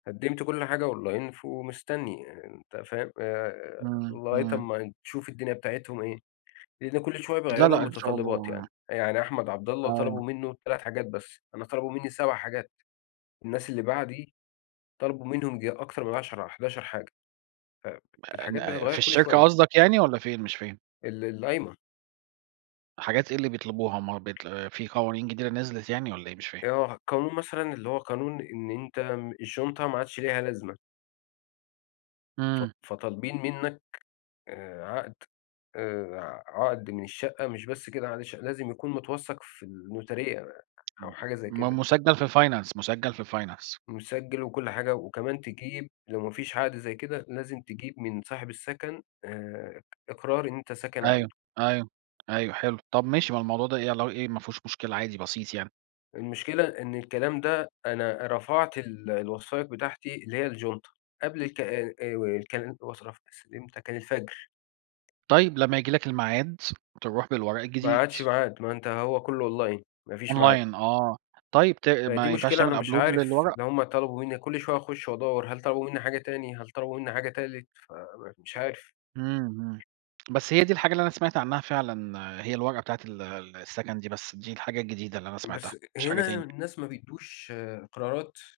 قدمت كل حاجة online، ومستني، آآ، أنت فاهم آآ، امم. لغاية امم. أمّا تشوف الدنيا بتاعتهم إيه. لأن كل شوية لا، بيغيّروا لا، إن شاء المتطلبات الله. يعني. يعني أحمد عبد الله أيوه. طلبوا منه 3 حاجات بس. أنا طلبوا مني 7 حاجات. الناس اللي بعدي طلبوا منهم ييجي أكتر من 10 حداشر حاجة. فالحاجات آآ، في بتتغيّر كل الشركة شوية. قصدك يعني؟ والّا فين؟ مش فاهم. ال القايمة. حاجات إيه اللي بيطلبوها؟ ما هو بيطل في قوانين جديدة نزلت يعني والّا إيه؟ مش فاهم. آه، قانون مثلًا اللي هو قانون إن أنت الشنطة ما عادش ليها لازمة. ف امم. فطالبين منك، آآ، عقد، آآ ع عقد من الشقة، مش بس كده، معلش، لازم يكون متوثق في الnotary أو امم حاجة زي م كده. مسجل في Finance، مسجل في Finance. مسجل وكل حاجة، وكمان تجيب لو ما فيش عقد زي كده لازم تجيب من صاحب السكن، آآ، إقرار إن أنت ساكن أيوه، عنده. أيوه، أيوه حلو. طَب ماشي ما الموضوع ده إيه لو إيه ما فيهوش مشكلة عادي بسيط يعني. المشكلة إن الكلام ده أنا رفعت ال الوثائق بتاعتي اللي هي الjunta قبل ال ك آآ، الوثائق، إمتى كان الفجر. طيب، لما ييجي لك الميعاد تروح بالورق ما الجديد. عادش ميعاد، ما أنت هو كله online، ما فيش ميعاد. Online، آه. طيب ت فدي ما ينفعش مشكلة أنا تعمل مش upload عارف للورق؟ لو هُم طلبوا مني كل شوية أخش وأدوَّر، هل طلبوا منِّي حاجة تاني هل طلبوا مني حاجة تالت فمش عارف. امم. امم. بس هي دي الحاجة اللي أنا سمعت عنها فعلًا هي الورقة بتاعة ال السكن دي بس، دي الحاجة الجديدة اللي أنا سمعتها، بس مش حاجة هنا تاني. الناس ما بيدُوش آآ، قرارات.